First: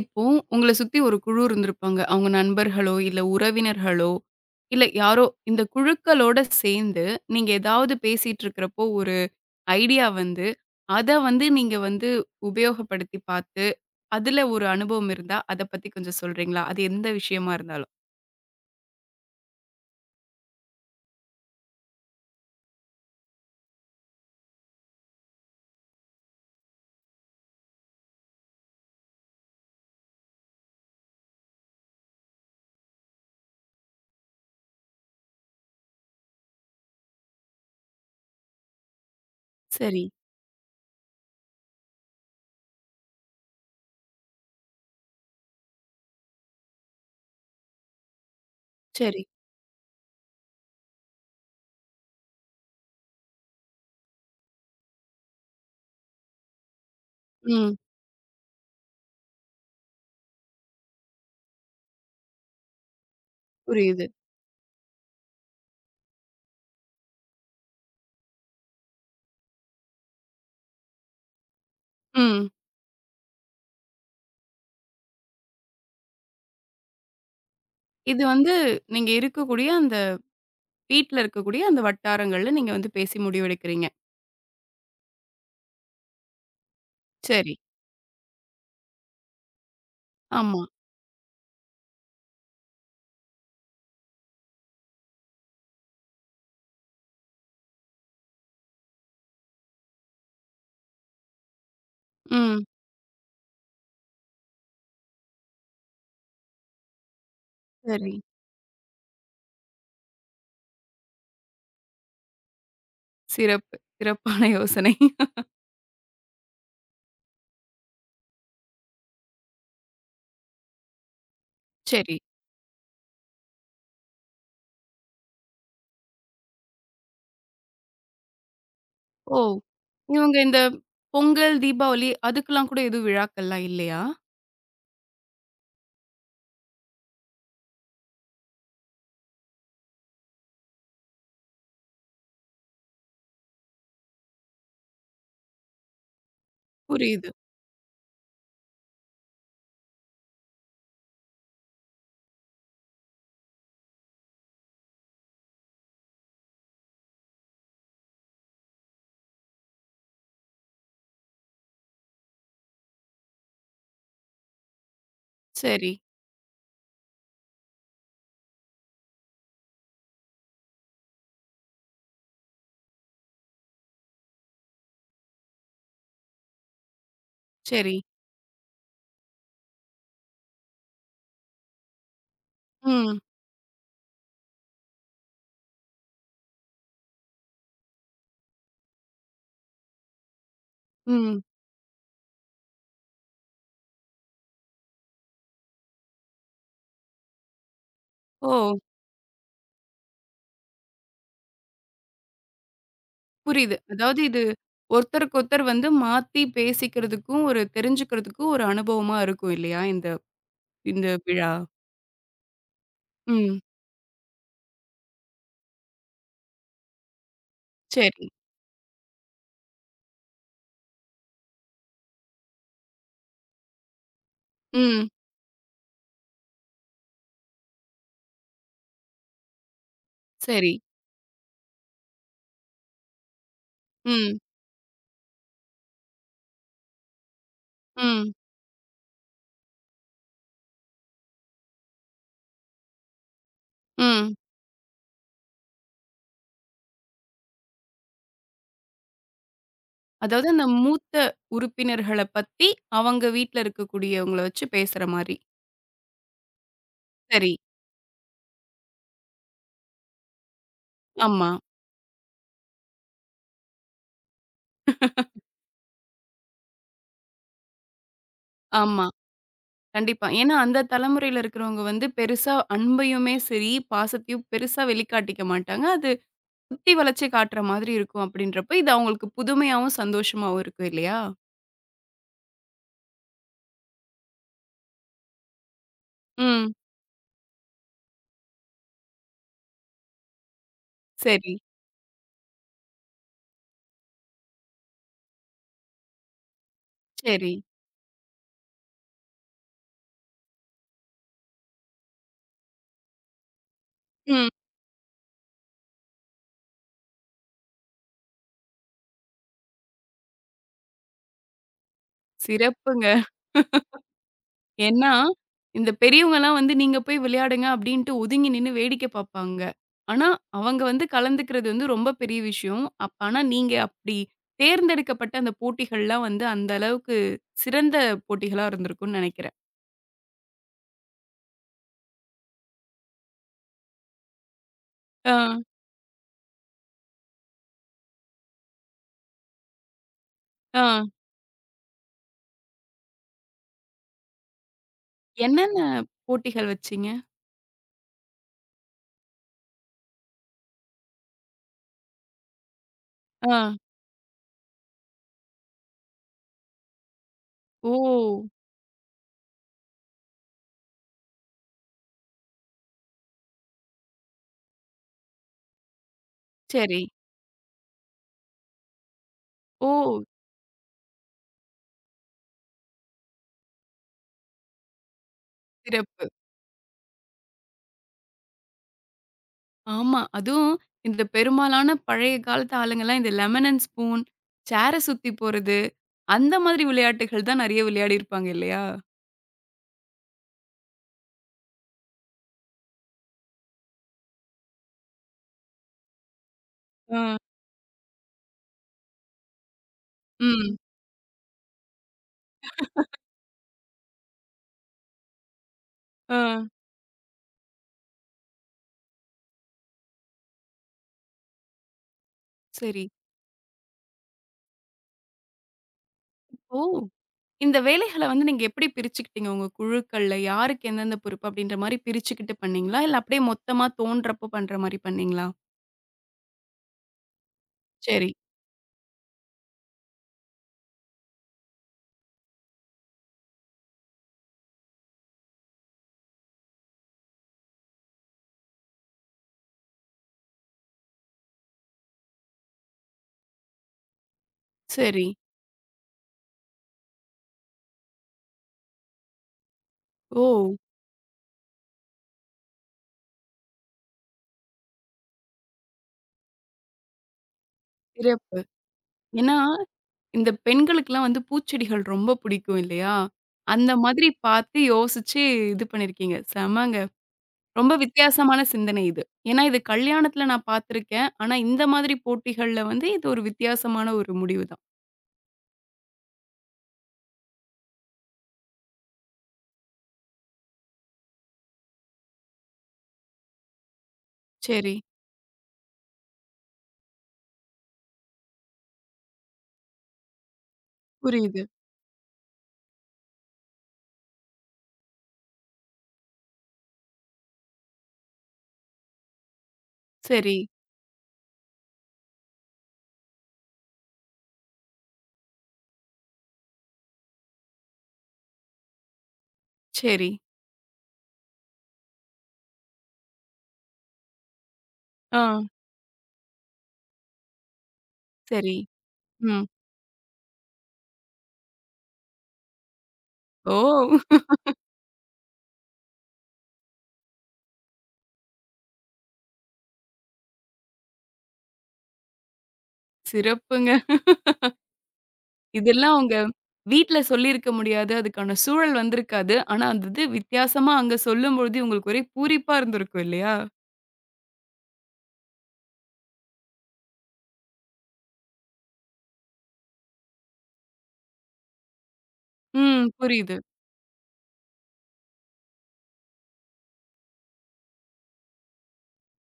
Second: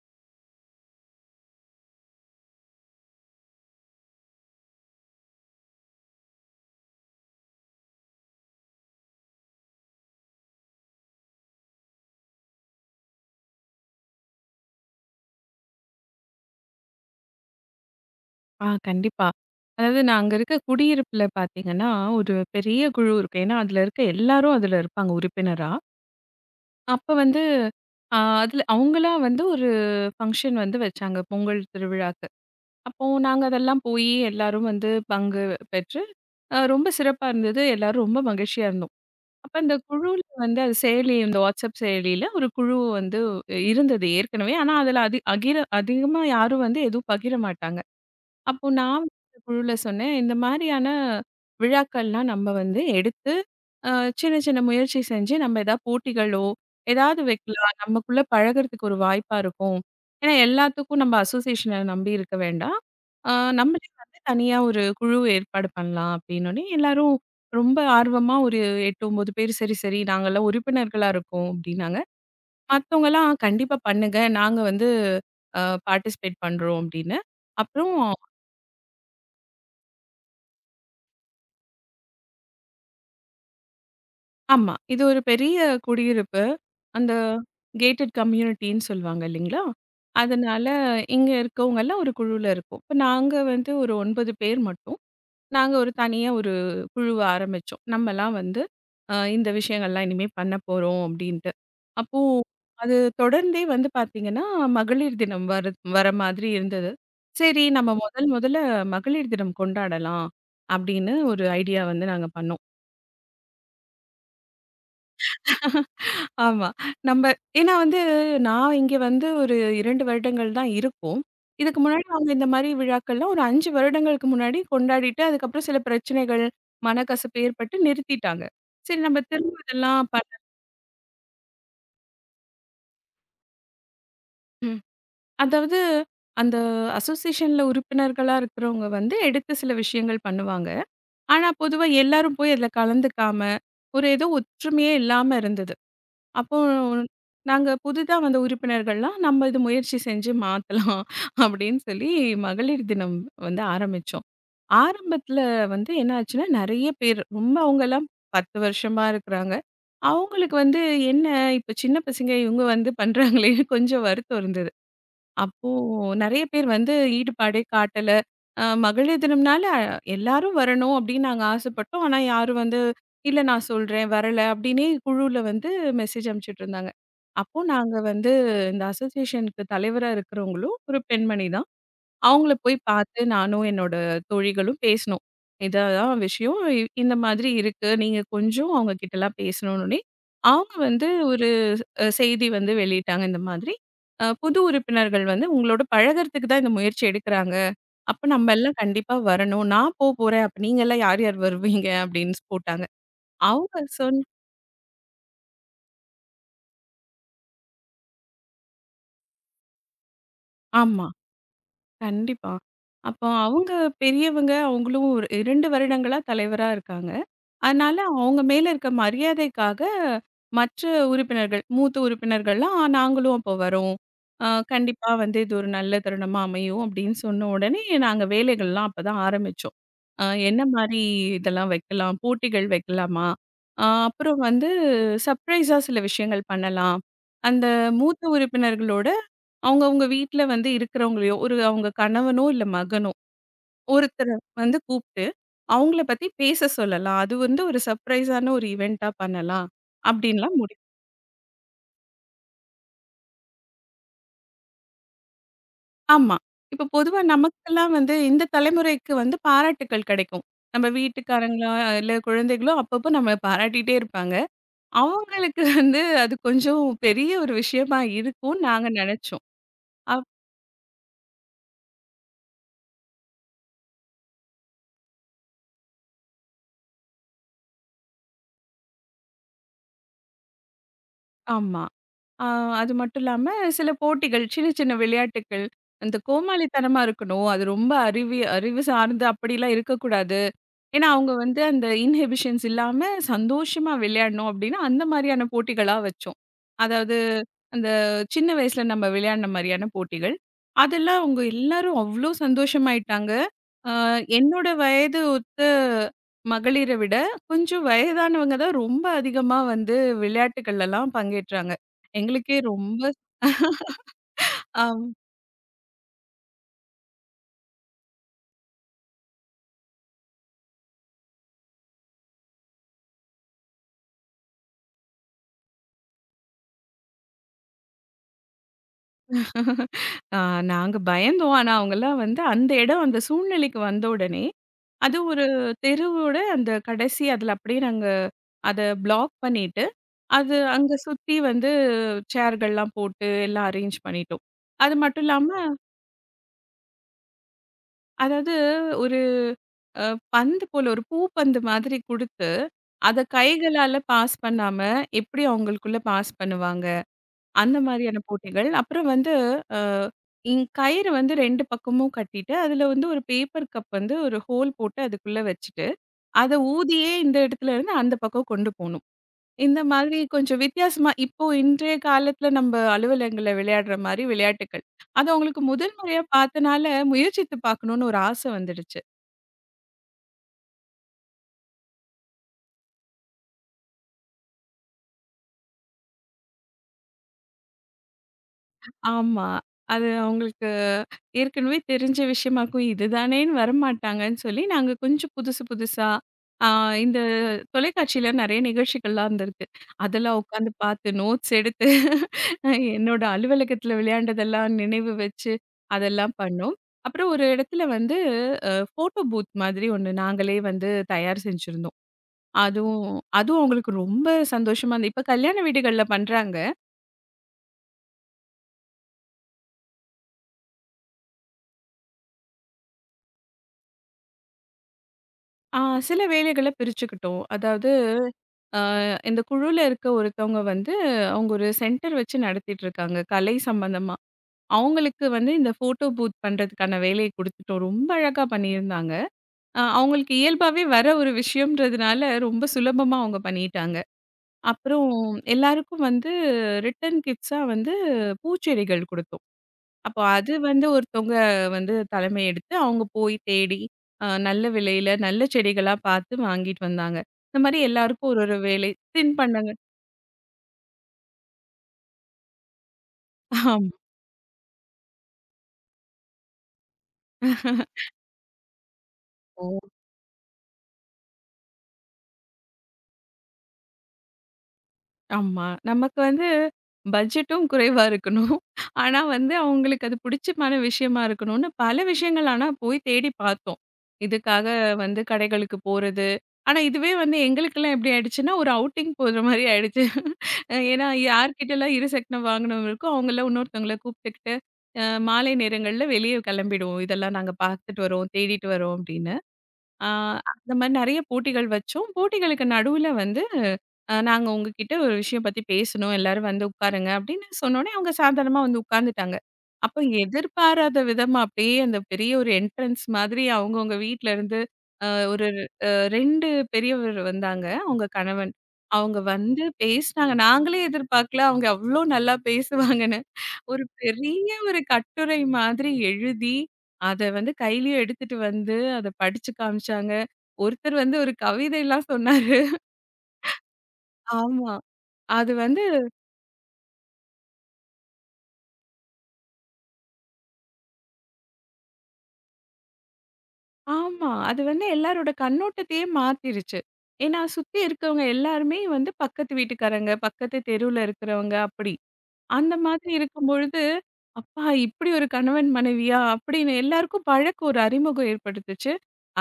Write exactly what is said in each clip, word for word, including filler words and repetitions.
இப்போ உங்கள சுத்தி ஒரு குழு இருந்திருப்பாங்க. அவங்க நண்பர்களோ, இல்ல உறவினர்களோ, இல்ல யாரோ இந்த குழுக்களோட சேர்ந்து நீங்க ஏதாவது பேசிட்டு இருக்கிறப்போ ஒரு ஐடியா வந்து, அத வந்து நீங்க வந்து உபயோகப்படுத்தி பார்த்து, அதுல ஒரு அனுபவம் இருந்தா அத பத்தி கொஞ்சம் சொல்றீங்களா? அது எந்த விஷயமா இருந்தாலும். ஆ கண்டிப்பா. அதாவது நான் அங்க இருக்க குடியிருப்புல பார்த்தீங்கன்னா, ஒரு பெரிய குழு இருக்கும். ஏன்னா, அதுல இருக்க எல்லாரும் அதுல இருப்பாங்க உறுப்பினரா. அப்ப வந்து அ அதுல அவங்களா வந்து ஒரு ஃபங்ஷன் வந்து வச்சாங்க பொங்கல் திருவிழாக்கு. அப்போ நாங்க அதெல்லாம் போயி எல்லாரும் வந்து பங்கு பெற்று அ ரொம்ப சிறப்பா இருந்தது. எல்லாரும் ரொம்ப மகிழ்ச்சியா இருந்தோம். அப்ப அந்த சரி, குழுல வந்து அது செயலி இந்த வாட்ஸ்அப் செயலியில ஒரு குழு வந்து இருந்தது ஏற்கனவே. ஆனா, அதுல அதி அகிர அதிகமா யாரும் வந்து எதுவும் பகிர மாட்டாங்க. அப்போ நான் சரி. வந்து குழுல சொன்னேன், இந்த மாரியான விழாக்கள்லாம் நம்ம வந்து எடுத்து, அ சின்ன சின்ன முயற்சி செஞ்சு நம்ம ஏதாவது போட்டிகளோ, ஏதாவது வைக்கலாம். ம். நமக்குள்ள பழகுறதுக்கு ஒரு வாய்ப்பா இருக்கும். ஏன்னா எல்லாத்துக்கும் நம்ம அசோசியேஷன நம்பி இருக்க வேண்டாம். அ நம்மளே புரியுது. வந்து தனியா ஒரு குழு ஏற்பாடு பண்ணலாம் அப்படின்னோனே, எல்லாரும் ரொம்ப ஆர்வமா ஒரு எட்டு, ஒன்பது பேர் சரி சரி நாங்கலாம் உறுப்பினர்களா இருக்கோம் அப்படின்னாங்க. ம். மத்தவங்கலாம் கண்டிப்பா பண்ணுங்க. நாங்க வந்து அ பார்ட்டிசிபேட் பண்றோம் அப்படின்னு. அப்புறம் இது வந்து நீங்க இருக்கக்கூடிய அந்த வீட்ல இருக்கக்கூடிய அந்த வட்டாரங்கள்ல நீங்க வந்து பேசி முடிவெடுக்கிறீங்க. ஆமா. இது ஒரு பெரிய குடியிருப்பு. அந்த சரி. கேட்டட் கம்யூனிட்டின்னு சொல்லுவாங்க இல்லைங்களா? ஆமா. அதனால இங்க இருக்கவங்கலாம் ஒரு குழுல இருக்கோம். இப்ப நாங்க வந்து ஒரு ஒன்பது பேர் மட்டும். நாங்க ஒரு தனியா ஒரு குழுவ ஆரம்பிச்சோம். நம்மலாம் வந்து அ இந்த விஷயங்கள்லாம் இனிமே பண்ண போறோம் அப்டின்ட்டு. அப்போ ம். அது தொடர்ந்தே வந்து பார்த்தீங்கன்னா, மகளிர் தினம் வர வர மாதிரி இருந்தது. சரி நம்ம சரி. முதல் முதல்ல மகளிர் தினம் கொண்டாடலாம். அப்டின்னு ஒரு ஐடியா வந்து நாங்க பண்ணோம். சிறப்பு. சிறப்பான யோசனை. ஆமா. நம்ப ஏன்னா வந்து நான் இங்க வந்து ஒரு இரண்டு வருடங்கள் தான் இருக்கும். இதுக்கு முன்னாடி சரி. அவங்க இந்த மாரி விழாக்கள்லாம் ஒரு ஐந்து வருடங்களுக்கு முன்னாடி கொண்டாடிட்டு, அதுக்கப்புறம் சில பிரச்சனைகள், மனக்கசப்பு ஏற்பட்டு நிறுத்திட்டாங்க. சரி நம்ம ஓ! திரும்ப இதெல்லாம் பண்ண இவங்க இந்த பொங்கல், தீபாவளி அதுக்கெல்லாம் கூட எதுவும் விழாக்கள்லாம் இல்லையா? ம். அதாவது அந்த அசோசியேஷன்ல உறுப்பினர்களா இருக்கிறவங்க வந்து எடுத்து சில விஷயங்கள் பண்ணுவாங்க. ஆனா பொதுவா எல்லாரும் போய் அதுல கலந்துக்காம, ஒரு ஏதோ ஒற்றுமையே இல்லாம இருந்தது. அப்போ புரியுது. நாங்க புதிதா வந்த உறுப்பினர்கள்லாம், "நம்ம இது முயற்சி செஞ்சு மாத்தலாம்" அப்படின்னு சொல்லி மகளிர் தினம் வந்து ஆரம்பிச்சோம். ஆரம்பத்துல வந்து என்ன ஆச்சுன்னா, நெறைய பேர் ரொம்ப அவங்கலாம் பத்து வருஷமா இருக்கிறாங்க. அவங்களுக்கு வந்து என்ன இப்ப சின்ன பசங்க இவங்க வந்து பண்றாங்களேன்னு கொஞ்சம் வருத்தம் இருந்தது. அப்போ சரி, நெறைய பேர் வந்து ஈடுபாடே காட்டல. அ மகளிர் தினம்னால எல்லாரும் வரணும் அப்படின்னு நாங்க ஆசைப்பட்டோம். ஆனா யாரும் வந்து, "இல்ல நான் சொல்றேன், வரல" அப்படின்னே குழுவுல வந்து மெசேஜ் அனுப்பிச்சுட்டு இருந்தாங்க. அப்போ நாங்க சரி. வந்து இந்த அசோசியேஷனுக்கு தலைவரா இருக்கிறவங்களும் ஒரு பெண்மணி தான். அவங்கள போய் ம், பார்த்து நானும் என்னோட தோழிகளும் பேசினோம். "இதான் விஷயம். இ இந்த மாதிரி இருக்கு. நீங்க கொஞ்சம் அவங்க கிட்டலாம் பேசணும்னு." அவங்க வந்து ம். ஒரு அ செய்தி வந்து வெளியிட்டாங்க இந்த மாதிரி. அ புது உறுப்பினர்கள் வந்து உங்களோட பழகுறதுக்கு தான் இந்த முயற்சி எடுக்குறாங்க. அப்ப நம்ம ஓ! எல்லாம் கண்டிப்பா வரணும். நான் போ போறேன். அப்ப நீங்க எல்லாம் யார் யார் வருவீங்க அப்படின்னு போட்டாங்க. புரியுது. அவங்க சொன் அதாவது இது ஒருத்தருக்கு ஒருத்தர் வந்து மாத்தி பேசிக்கிறதுக்கும், ஒரு தெரிஞ்சுக்கிறதுக்கும் ஒரு அனுபவமா இருக்கும் இல்லையா? இந்த ஆமா. இந்த விழா. கண்டிப்பா. அப்போ ம். அவங்க பெரியவங்க. அவங்களும் ஒரு இரண்டு வருடங்களா தலைவரா இருக்காங்க. அதனால சரி. அவங்க மேல இருக்க மரியாதைக்காக மற்ற உறுப்பினர்கள், மூத்த உறுப்பினர்கள்லாம் "ஆ நாங்களும் அப்போ வரோம். அ ம். கண்டிப்பா வந்து இது ஒரு நல்ல தருணமா அமையும்." அப்படின்னு சொன்ன உடனே நாங்க வேலைகள்லாம் அப்பதான் ஆரம்பிச்சோம். அ என்ன சரி. மாரி இதெல்லாம் வைக்கலாம்? போட்டிகள் வைக்கலாமா? அ ம், அப்புறம் வந்து சர்ப்ரைஸா சில விஷயங்கள் பண்ணலாம். அந்த மூத்த ம், உறுப்பினர்களோட அவங்கவங்க வீட்ல வந்து இருக்கிறவங்களையோ, ஒரு அவங்க கணவனோ, இல்ல மகனோ ஒருத்தர ம். வந்து கூப்ட்டு, அவங்கள பத்தி பேச சொல்லலாம். அது வந்து ஒரு சர்ப்ரைஸான ஒரு இவென்ட்டா பண்ணலாம். அதாவது அப்டின்லாம் அந்த முடிவு மூத்த உறுப்பினர்கள பத்தி அவங்க வீட்ல இருக்கக்கூடியவங்கள வச்சு பேசுற மாரி. ஆமா. இப்போ பொதுவா சரி. நமக்கெல்லாம் வந்து இந்த தலைமுறைக்கு வந்து பாராட்டுக்கள் கிடைக்கும். நம்ம ஆமா. வீட்டுக்காரங்களோ, இல்ல குழந்தைகளோ அப்பப்போ நம்மள பாராட்டிட்டே இருப்பாங்க. அவங்களுக்கு வந்து அது கொஞ்சம் பெரிய ஒரு விஷயமா இருக்கும்னு நாங்க ஆமா. நெனச்சோம். அப் கண்டிப்பா. ஏன்னா, அந்த தலைமுறையில இருக்கிறவங்க வந்து பெருசா அன்பையுமே சரி, பாசத்தையும் பெருசா வெளிக்காட்டிக்க மாட்டாங்க. அது குத்தி வளச்சு காட்டுற மாதிரி இருக்கும் அப்படின்றப்ப, இது அவங்களுக்கு புதுமையாவும், சந்தோஷமாவும் இருக்கும் இல்லையா? ஆமா. ஆ அது மட்டும் இல்லாம, சில போட்டிகள், சின்ன சின்ன விளையாட்டுக்கள். அந்த ம். கோமாளித்தனமா இருக்கணும். அது ரொம்ப அறிவு அறிவு சார்ந்து அப்படிலாம் இருக்கக்கூடாது. ஏன்னா, அவங்க சரி, வந்து அந்த இன்ஹிபிஷன்ஸ் இல்லாம சந்தோஷமா விளையாடணும் அப்படின்னா, அந்த மாரியான போட்டிகளா வச்சோம். அதாவது, சரி. அந்த சின்ன வயசுல நம்ம விளையாடின மாரியான போட்டிகள். அதெல்லாம் அவங்க எல்லாரும் அவ்ளோ சந்தோஷமாயிட்டாங்க. ஆ ம். என்னோட வயது ஒத்த மகளிர விட, கொஞ்சம் வயதானவங்க தான் ரொம்ப அதிகமா வந்து விளையாட்டுக்கள்லலாம் பங்கேற்றாங்க. எங்களுக்கே ரொம்ப சிறப்புங்க. ஆம். ஏன்னா, இந்த பெரியவங்கலாம் வந்து நீங்க போய் விளையாடுங்க அப்டின்ட்டு ஒதுங்கி நின்னு வேடிக்கை பார்ப்பாங்க. ஆனா, அவங்க வந்து கலந்துக்கிறது வந்து ரொம்ப பெரிய விஷயம். அப்ப ஆனா நீங்க அப்டி தேர்ந்தெடுக்கப்பட்ட அந்த போட்டிகள்லாம் வந்து அந்த அளவுக்கு சிறந்த போட்டிகளா இருந்திருக்கும்னு நெனைக்கிறேன். ஆ நாங்க பயந்தோம். ஆனா, அவங்கலாம் வந்து அந்த இடம், அந்த சூழ்நிலைக்கு வந்த உடனே, அது ஆ, ஒரு தெருவோட அந்த கடைசி அதுல அப்படியே நாங்க அத பிளாக் பண்ணிட்டு, அது ஆ. அங்க சுத்தி வந்து சேர்கள்லாம் போட்டு எல்லாம் அரேஞ்ச் பண்ணிட்டோம். அது மட்டும் இல்லாம, என்னென்ன போட்டிகள் வச்சீங்க? அதாவது ஒரு அ பந்து போல ஒரு பூ பந்து மாதிரி குடுத்து, அத ஆ. கைகளால பாஸ் பண்ணாம, எப்படி அவங்களுக்குள்ள பாஸ் பண்ணுவாங்க? அந்த மாதிரியான ஓ! போட்டிகள். அப்புறம் வந்து அ இங் கயிறு வந்து இரண்டு பக்கமும் கட்டிட்டு, அதுல வந்து ஒரு பேப்பர் கப் வந்து ஒரு ஹோல் போட்டு அதுக்குள்ள வச்சுட்டு, அத சரி. ஊதியே இந்த இடத்துல இருந்து அந்த பக்கம் கொண்டு போணும். இந்த ஓ! மாதிரி கொஞ்சம் வித்தியாசமா இப்போ இன்றைய காலத்துல நம்ம அலுவலகங்கள்ல விளையாடுற மாரி விளையாட்டுக்கள். அது அவங்களுக்கு முதல் முறையா சிறப்பு. பார்த்தனால முயற்சித்து பார்க்கணும்னு ஒரு ஆசை வந்துடுச்சு. ஆமா. அதுவும் இந்த பெரும்பாலான பழைய காலத்து ஆளுங்கலாம் இந்த லெமன் அண்ட் ஸ்பூன், சேர சுத்தி போறது அந்த மாதிரி விளையாட்டுகள் தான் நெறைய விளையாடியிருப்பாங்க இல்லையா? ஆமா. அது அவங்களுக்கு ஏற்கனவே தெரிஞ்ச விஷயமாக்கும் இதுதானேன்னு வரமாட்டாங்கன்னு சொல்லி, நாங்க கொஞ்சம் புதுசு புதுசா, ஆ இந்த ஆ. தொலைக்காட்சியில நெறைய நிகழ்ச்சிகள்லாம் இருந்திருக்கு. அதெல்லாம் உட்காந்து ம். பார்த்து நோட்ஸ் எடுத்து, அஹ் என்னோட அலுவலகத்தில விளையாண்டதெல்லாம் நினைவு வச்சு, அதெல்லாம் ஆ. பண்ணோம். அப்புறம் ஒரு இடத்துல வந்து அ ஃபோட்டோ பூத் மாதிரி ஒண்ணு நாங்களே வந்து தயார் செஞ்சிருந்தோம். சரி. அதுவும் அதுவும் அவங்களுக்கு ரொம்ப சந்தோஷமா இருந்தது. இப்ப கல்யாண வீடுகள்ல பண்றாங்க. இப்போ இந்த வேலைகள வந்து நீங்க எப்படி பிரிச்சுக்கிட்டீங்க? உங்க குழுக்கள்ல யாருக்கு எந்தெந்த பொறுப்பு அப்படின்ற மாரி பிரிச்சுக்கிட்டு பண்ணீங்களா? இல்ல அப்படியே மொத்தமா தோன்றப்ப பண்ற மாரி பண்ணீங்களா? ஆ சில வேலைகள பிரிச்சுக்கிட்டோம். அதாவது சரி, ஆ, இந்த குழுல இருக்க ஒருத்தவங்க வந்து, அவங்க ஒரு சென்டர் வச்சு நடத்திட்டு இருக்காங்க, கலை சம்பந்தமா. அவங்களுக்கு வந்து இந்த ஃபோட்டோ பூத் பண்றதுக்கான வேலைய குடுத்துட்டோம். ரொம்ப அழகா பண்ணியிருந்தாங்க. அ அவங்களுக்கு இயல்பாவே வர ஒரு விஷயம்ன்றதுனால, ரொம்ப சுலபமா அவங்க பண்ணிட்டாங்க. அப்புறம் சரி. எல்லாருக்கும் வந்து ரிட்டர்ன் கிட்ஸா வந்து பூச்செடிகள் குடுத்தோம். அப்போ ஓ! அது வந்து ஒருத்தவங்க வந்து தலைமை எடுத்து, அவங்க போய் தேடி, அ நல்ல விலையில, நல்ல செடிகளா பார்த்து வாங்கிட்டு வந்தாங்க. இந்த மாரி எல்லாருக்கும் ஒரு ஒரு சிறப்பு. வேலை, ஏன்னா, தின்பண்டங்கள் இந்த பெண்களுக்குலாம் வந்து பூச்செடிகள் ரொம்ப பிடிக்கும் இல்லையா? ஆம். அந்த மாதிரி பார்த்து யோசிச்சு இது பண்ணியிருக்கீங்க. செமங்க. ரொம்ப வித்தியாசமான சிந்தனை இது. ஏன்னா ஓ! இது கல்யாணத்துல நான் பார்த்துருக்கேன். ஆனா இந்த மாதிரி போட்டிகள்ல வந்து இது ஒரு வித்தியாசமான ஒரு முடிவு தான். ஆமா. நமக்கு வந்து பட்ஜெட்டும் குறைவா இருக்கணும். ஆனா வந்து அவங்களுக்கு அது பிடிச்சமான விஷயமா இருக்கணும்னு பல விஷயங்கள் ஆனா போய் தேடி பார்த்தோம். இதுக்காக சரி, வந்து கடைகளுக்கு போறது. ஆனா இதுவே வந்து எங்களுக்கெல்லாம் எப்படி ஆயிடுச்சுன்னா, ஒரு அவுட்டிங் போற மாரி ஆயிடுச்சு. அஹ் ஏன்னா புரியுது. யார்கிட்டலாம் இருசக்கரம் வாகனம் இருக்கோ, அவங்கலாம் இன்னொருத்தவங்கள கூப்பிட்டுக்கிட்டு, அ மாலை நேரங்கள்ல வெளிய கிளம்பிடுவோம். இதெல்லாம் நாங்க பார்த்துட்டு வரோம், தேடிட்டு வரோம் அப்படின்னு. ஆ சரி, அந்த மாரி நெறைய போட்டிகள் வச்சோம். போட்டிகளுக்கு நடுவுல வந்து அ நாங்க உங்ககிட்ட ஒரு விஷயம் பத்தி பேசணும். எல்லாரும் வந்து உட்காருங்க அப்படின்னு சொன்னோனே, அவங்க சாதாரணமா வந்து உட்கார்ந்துட்டாங்க. அப்ப சரி. எதிர்பாராத விதமா அப்படியே அந்த பெரிய ஒரு என்ட்ரன்ஸ் மாதிரி அவங்கவங்க வீட்ல இருந்து அ ஆ, ஒரு அ இரண்டு பெரியவர் வந்தாங்க. அவங்க கணவன். சரி. அவங்க வந்து ம். பேசினாங்க. நாங்களே எதிர்பார்க்கல அவங்க அவ்ளோ நல்லா பேசுவாங்கன்னு. ஓ! ஒரு பெரிய ஒரு கட்டுரை மாதிரி எழுதி, அத வந்து கையிலயே எடுத்துட்டு வந்து, அத படிச்சு காமிச்சாங்க. ஒருத்தர் வந்து ஒரு கவிதைலாம் சொன்னாரு. சிறப்புங்க. ஆமா. அது வந்து இதெல்லாம் உங்க வீட்ல சொல்லியிருக்க முடியாது. அதுக்கான சூழல் வந்திருக்காது. ஆனா அந்த இது வித்தியாசமா அங்க சொல்லும்பொழுது உங்களுக்கு ஒரே பூரிப்பா இருந்திருக்கும் இல்லையா? ஆமா. அது வந்து எல்லாரோட கண்ணோட்டத்தையே மாத்திருச்சு. ஏன்னா, சுத்தி இருக்கவங்க எல்லாருமே வந்து பக்கத்து வீட்டுக்காரங்க, பக்கத்து தெருவுல இருக்கிறவங்க அப்படி. அந்த ம். மாதிரி புரியுது. இருக்கும்பொழுது, அப்பா! இப்படி ஒரு கணவன் மனைவியா? அப்படின்னு எல்லாருக்கும் பழக்கம் ஒரு அறிமுகம் ஏற்படுத்துச்சு.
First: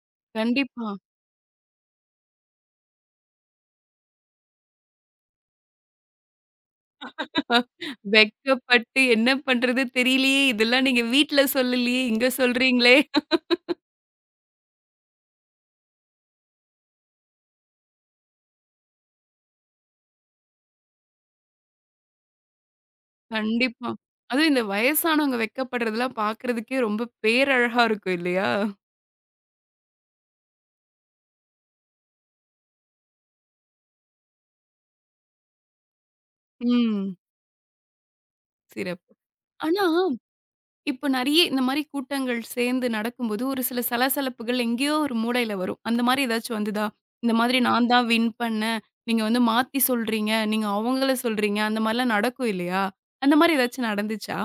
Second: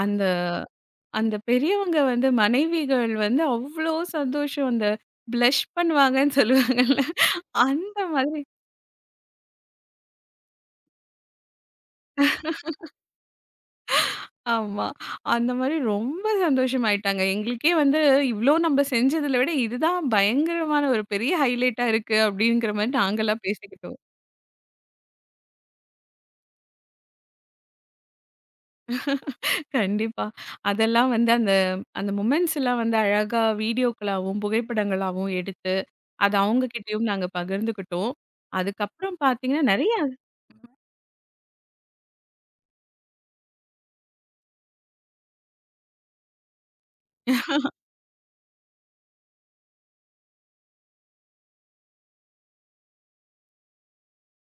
அந்த கண்டிப்பா. அந்த பெரியவங்க வந்து மனைவிகள் வந்து அவ்ளோ சந்தோஷம். அந்த ப்ளஷ் பண்ணுவாங்கன்னு சொல்லுவாங்கல்ல. அந்த மாதிரி வெட்கப்பட்டு என்ன பண்றது தெரியலையே! இதெல்லாம் நீங்க வீட்ல சொல்லலையே! இங்க சொல்றீங்களே! ஆமா. அந்த மாதிரி ரொம்ப சந்தோஷமாயிட்டாங்க. எங்களுக்கே வந்து இவ்ளோ நம்ப செஞ்சதுல விட இதுதான் பயங்கரமான ஒரு பெரிய ஹைலைட்டா இருக்கு அப்டிங்கிற மாரி நாங்கலாம் கண்டிப்பா. பேசிக்கிட்டோம். அதுவும் இந்த வயசானவங்க வெட்கப்படுறதெல்லாம் பார்க்கறதுக்கே ரொம்ப பேரழகா இருக்கும் இல்லையா? கண்டிப்பா. அதெல்லாம் வந்து அந்த அந்த மொமெண்ட்ஸ்லாம் வந்து அழகா வீடியோக்களாவும், புகைப்படங்களாவும் எடுத்து, அத அவங்க கிட்டயும் ம். நாங்க பகிர்ந்துக்கிட்டோம். சிறப்பு. அதுக்கப்புறம் பார்த்தீங்கன்னா ஆனா, நெறைய இப்ப நெறைய இந்த மாரி கூட்டங்கள் சேர்ந்து நடக்கும்போது, ஒரு சில சலசலப்புகள் எங்கேயோ ஒரு மூலையில வரும். அந்த மாரி ஏதாச்சும் வந்துதா? இந்த மாதிரி நான் தான் வின் பண்ணேன். நீங்க வந்து மாத்தி சொல்றீங்க. நீங்க அவங்கள சொல்றீங்க. அந்த மாரிலாம் நடக்கும் இல்லையா? அந்த மாரி ஏதாச்சும் நடந்துச்சா?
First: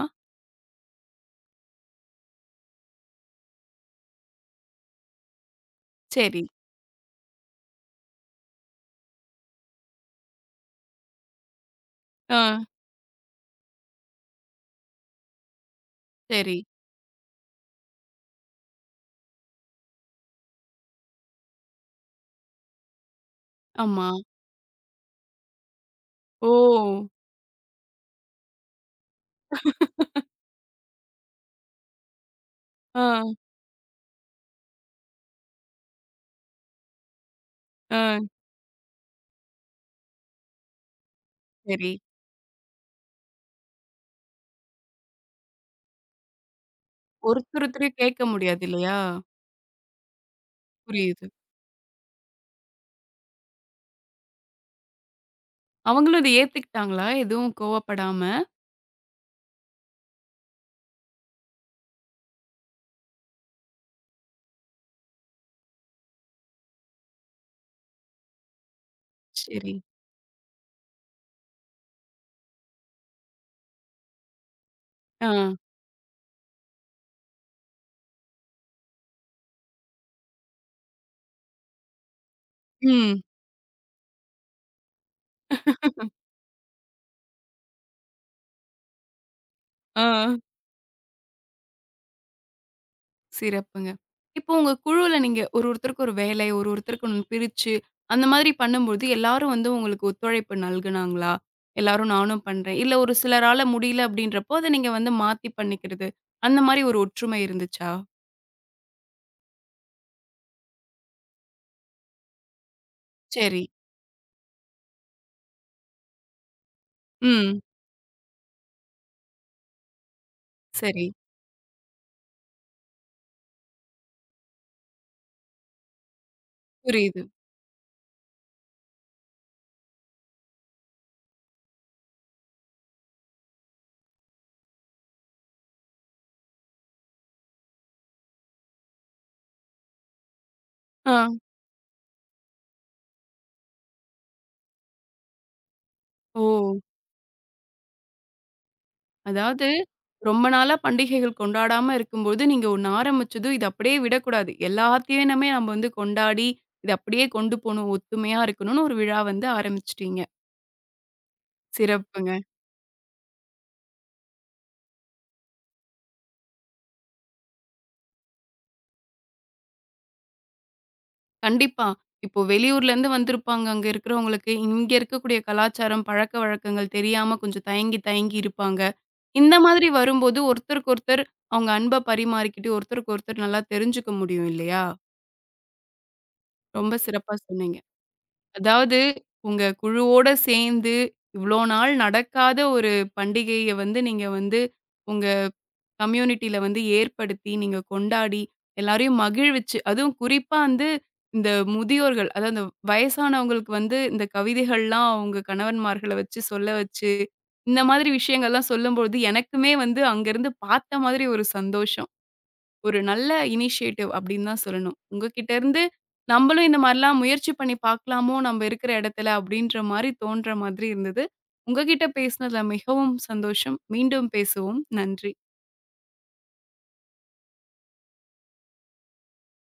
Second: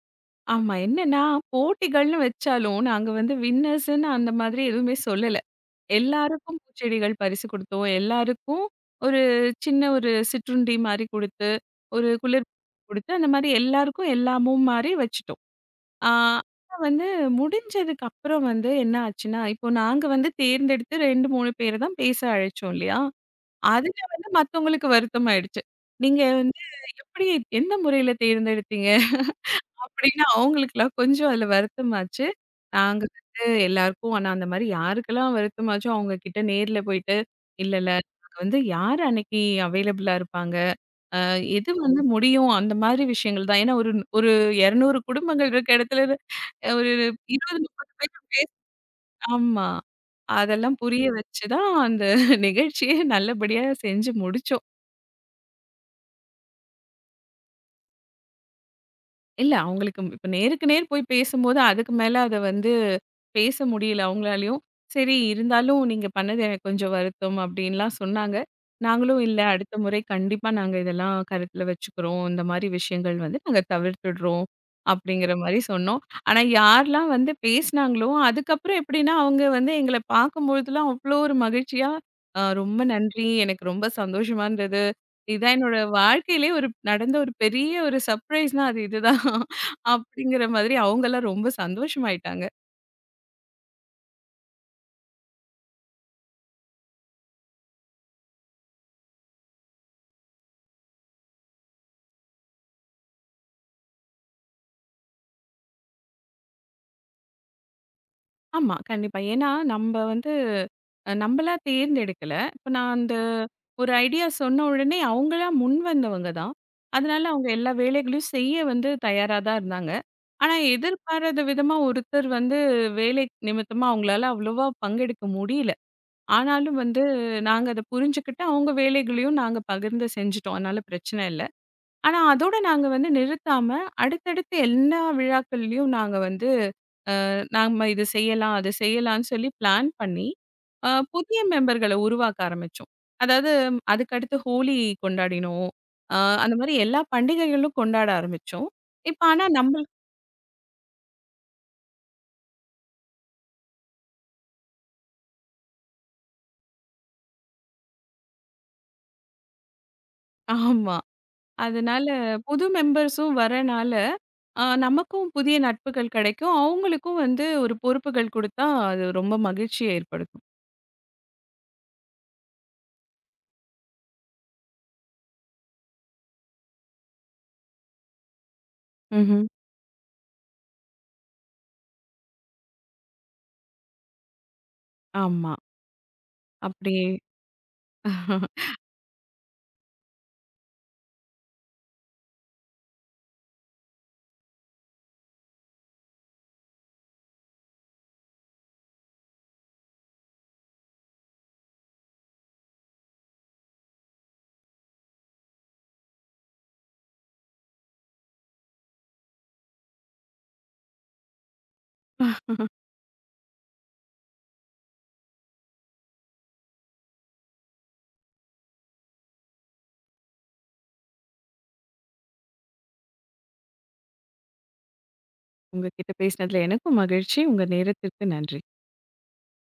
ஆமா. என்னன்னா, போட்டிகள்னு வச்சாலும், நாங்க வந்து வின்னர்ஸ்ன்னு அந்த மாதிரி எதுவுமே சொல்லல. சரி. எல்லாருக்கும் பூச்செடிகள் பரிசு குடுத்தோம். எல்லாருக்கும் ஒரு சின்ன ஒரு சிற்றுண்டி மாரி குடுத்து, ஒரு ஆ. குளிர் குடுத்து, அந்த மாரி எல்லாருக்கும் எல்லாமும் மாரி வச்சுட்டோம். ஆ சரி. ஆனா வந்து முடிஞ்சதுக்கு அப்புறம் வந்து என்ன ஆச்சுன்னா, இப்போ நாங்க வந்து தேர்ந்தெடுத்து இரண்டு, மூன்று பேர தான் பேச அழைச்சோம் இல்லையா? அதுல ஆமா. வந்து மத்தவங்களுக்கு வருத்தம் ஆயிடுச்சு. நீங்க ஓ! வந்து எப்படி எந்த முறையில தேர்ந்தெடுத்தீங்க? அப்படின்னு அவங்களுக்கெல்லாம் கொஞ்சம் அதுல வருத்தமாச்சு. நாங்க ஆ. வந்து எல்லாருக்கும் ஆனா அந்த மாரி யாருக்கெல்லாம் வருத்தமாச்சோ, அவங்க கிட்ட நேர்ல போயிட்டு, இல்ல, இல்ல ஆ. நாங்க வந்து யார் அன்னைக்கு அவைலபிளா இருப்பாங்க? அ எது சரி. வந்து முடியும்? அந்த மாதிரி விஷயங்கள் தான். ஏன்னா ஒரு ஒரு இருநூறு குடும்பங்கள் இருக்க இடத்துல அஹ் ஒரு ஒருத்தர் ஒருத்தரையும் இருபது கேட்க முடியாது இல்லையா? ஆமா. அதெல்லாம் புரிய புரியுது. வச்சு தான் அந்த நிகழ்ச்சிய நல்லபடியா செஞ்சு முடிச்சோம். அவங்களும் இத ஏத்துக்கிட்டாங்களா? எதுவும் கோவப்படாம? இல்ல அவங்களுக்கு இப்ப நேருக்கு நேர் போய் பேசும்போது, அதுக்கு மேல அத வந்து பேச முடியல அவங்களாலயும். சரி இருந்தாலும் நீங்க பண்ணது எனக்கு கொஞ்சம் வருத்தம் அப்டின்லாம் சொன்னாங்க. நாங்களும் இல்ல அடுத்த சரி. முறை கண்டிப்பா நாங்க இதெல்லாம் கருத்துல வச்சுக்கிறோம். இந்த மாரி விஷயங்கள் வந்து நாங்க தவிர்த்துடுறோம். ஆ. அப்படிங்கிற மாரி சொன்னோம். ஆனா யாரெல்லாம் வந்து பேசினாங்களோ, அதுக்கப்புறம் எப்படின்னா அவங்க வந்து எங்கள பார்க்கும்பொழுதுலாம் அவ்வளோ ஒரு மகிழ்ச்சியா, "அ ரொம்ப ம். நன்றி. எனக்கு ரொம்ப சந்தோஷமா இருந்தது." இதான் என்னோட வாழ்க்கையிலயே ஒரு நடந்த ஒரு பெரிய ஒரு சர்ப்ரைஸ்னா அது இதுதான். ஆ. அப்படிங்கிற மாதிரி அவங்கலாம் ரொம்ப சந்தோஷமாயிட்டாங்க. சிறப்புங்க. இப்போ உங்க குழுவுல நீங்க ஒரு ஒருத்தருக்கு ஒரு வேலை, ஒரு ஒருத்தருக்கு ஒண்ணு பிரிச்சு, அந்த மாதிரி பண்ணும்போது எல்லாரும் வந்து உங்களுக்கு ஒத்துழைப்பு நல்குனாங்களா? எல்லாரும் நானும் பண்றேன். இல்ல ஒரு சிலரால முடியல அப்படின்றப்போ, அத நீங்க வந்து மாத்தி பண்ணிக்கிறது. அந்த மாரி ஒரு ஒற்றுமை இருந்துச்சா? ஆமா, கண்டிப்பா. ஏன்னா நம்ப வந்து அ நம்பளா தேர்ந்தெடுக்கல. இப்ப நான் அந்த சரி. ஒரு ஐடியா சொன்ன உடனே அவங்களா முன் வந்தவங்க தான். அதனால அவங்க ம். எல்லா வேலைகளையும் செய்ய வந்து தயாரா தான் இருந்தாங்க. ஆனா சரி. எதிர்பாராத விதமா ஒருத்தர் வந்து வேலை நிமித்தமா அவங்களால அவ்வளவா பங்கெடுக்க முடியல. ஆனாலும் வந்து புரியுது. நாங்க அத புரிஞ்சுக்கிட்டு, அவங்க வேலைகளையும் நாங்க பகிர்ந்து செஞ்சுட்டோம். அதனால பிரச்சனை இல்ல. ஆனா அதோட நாங்க வந்து நிறுத்தாம, அடுத்தடுத்து எல்லா விழாக்கள்லயும் நாங்க வந்து, நாம இது செய்யலாம், அது செய்யலான்னு சொல்லி பிளான் பண்ணி, அ ஆ. புதிய மெம்பர்கள உருவாக்க ஆரம்பிச்சோம். அதாவது ம், அதுக்கடுத்து ஹோலி கொண்டாடினோம். அ ஓ! அந்த மாரி எல்லா பண்டிகைகளும் கொண்டாட ஆரம்பிச்சோம். இப்ப ஆனா அதாவது, நம்பள் ரொம்ப நாளா பண்டிகைகள் கொண்டாடாம இருக்கும்போது, நீங்க ஒண்ணு ஆரம்பிச்சதும், இத அப்படியே விடக்கூடாது. எல்லாத்தையுமே நம்ம வந்து கொண்டாடி, இத அப்படியே கொண்டு போணும். ஒத்துமையா இருக்கணும்னு ஒரு விழா வந்து ஆரம்பிச்சுட்டீங்க. ஆமா. அதனால சிறப்புங்க. புது மெம்பர்ஸும் வரனால, அ நமக்கும் புதிய நட்புகள் கிடைக்கும். அவங்களுக்கும் வந்து ஒரு பொறுப்புகள் குடுத்தா, அது ரொம்ப மகிழ்ச்சிய ஏற்படுத்தும். கண்டிப்பா. இப்போ வெளியூர்லேருந்து வந்திருப்பாங்க. அங்க இருக்கிறவங்களுக்கு, இங்க இருக்கக்கூடிய கலாச்சாரம், பழக்கவழக்கங்கள் தெரியாம கொஞ்சம் தயங்கி, தயங்கி இருப்பாங்க. ம்ஹ்ம். இந்த மாதிரி வரும்போது, ஒருத்தருக்கு ஒருத்தர் அவங்க அன்ப பரிமாறிக்கிட்டு, ஒருத்தருக்கு ஒருத்தர் நல்லா தெரிஞ்சுக்க முடியும் இல்லையா? ஆமா. ரொம்ப அப்படியே சிறப்பா சொன்னீங்க. அதாவது, உங்க குழுவோட சேர்ந்து, இவ்ளோ நாள் நடக்காத ஒரு பண்டிகைய வந்து, நீங்க வந்து உங்க கம்யூனிட்டில வந்து ஏற்படுத்தி, நீங்க கொண்டாடி, எல்லாரையும் மகிழ்விச்சு, அதுவும் குறிப்பா வந்து இந்த முதியோர்கள், அதாவது இந்த வயசானவங்களுக்கு வந்து இந்த கவிதைகள்லாம் அவங்க கணவன்மார்கள வச்சு சொல்ல வச்சு, இந்த மாதிரி விஷயங்கள்லாம் சொல்லும்பொழுது, எனக்குமே வந்து அங்கருந்து பார்த்த மாதிரி ஒரு சந்தோஷம். ஒரு நல்ல இனிஷியேட்டிவ் அப்படின்னு தான் சொல்லணும். உங்ககிட்ட இருந்து நம்மளும் இந்த மாரிலாம் முயற்சி பண்ணி பார்க்கலாமோ நம்ம இருக்கிற இடத்துல அப்படின்ற மாரி தோன்ற மாதிரி இருந்தது. உங்ககிட்ட பேசினதுல மிகவும் சந்தோஷம். மீண்டும் பேசுவோம். நன்றி. உங்ககிட்ட பேசினதுல எனக்கும் மகிழ்ச்சி. உங்க நேரத்திற்கு நன்றி.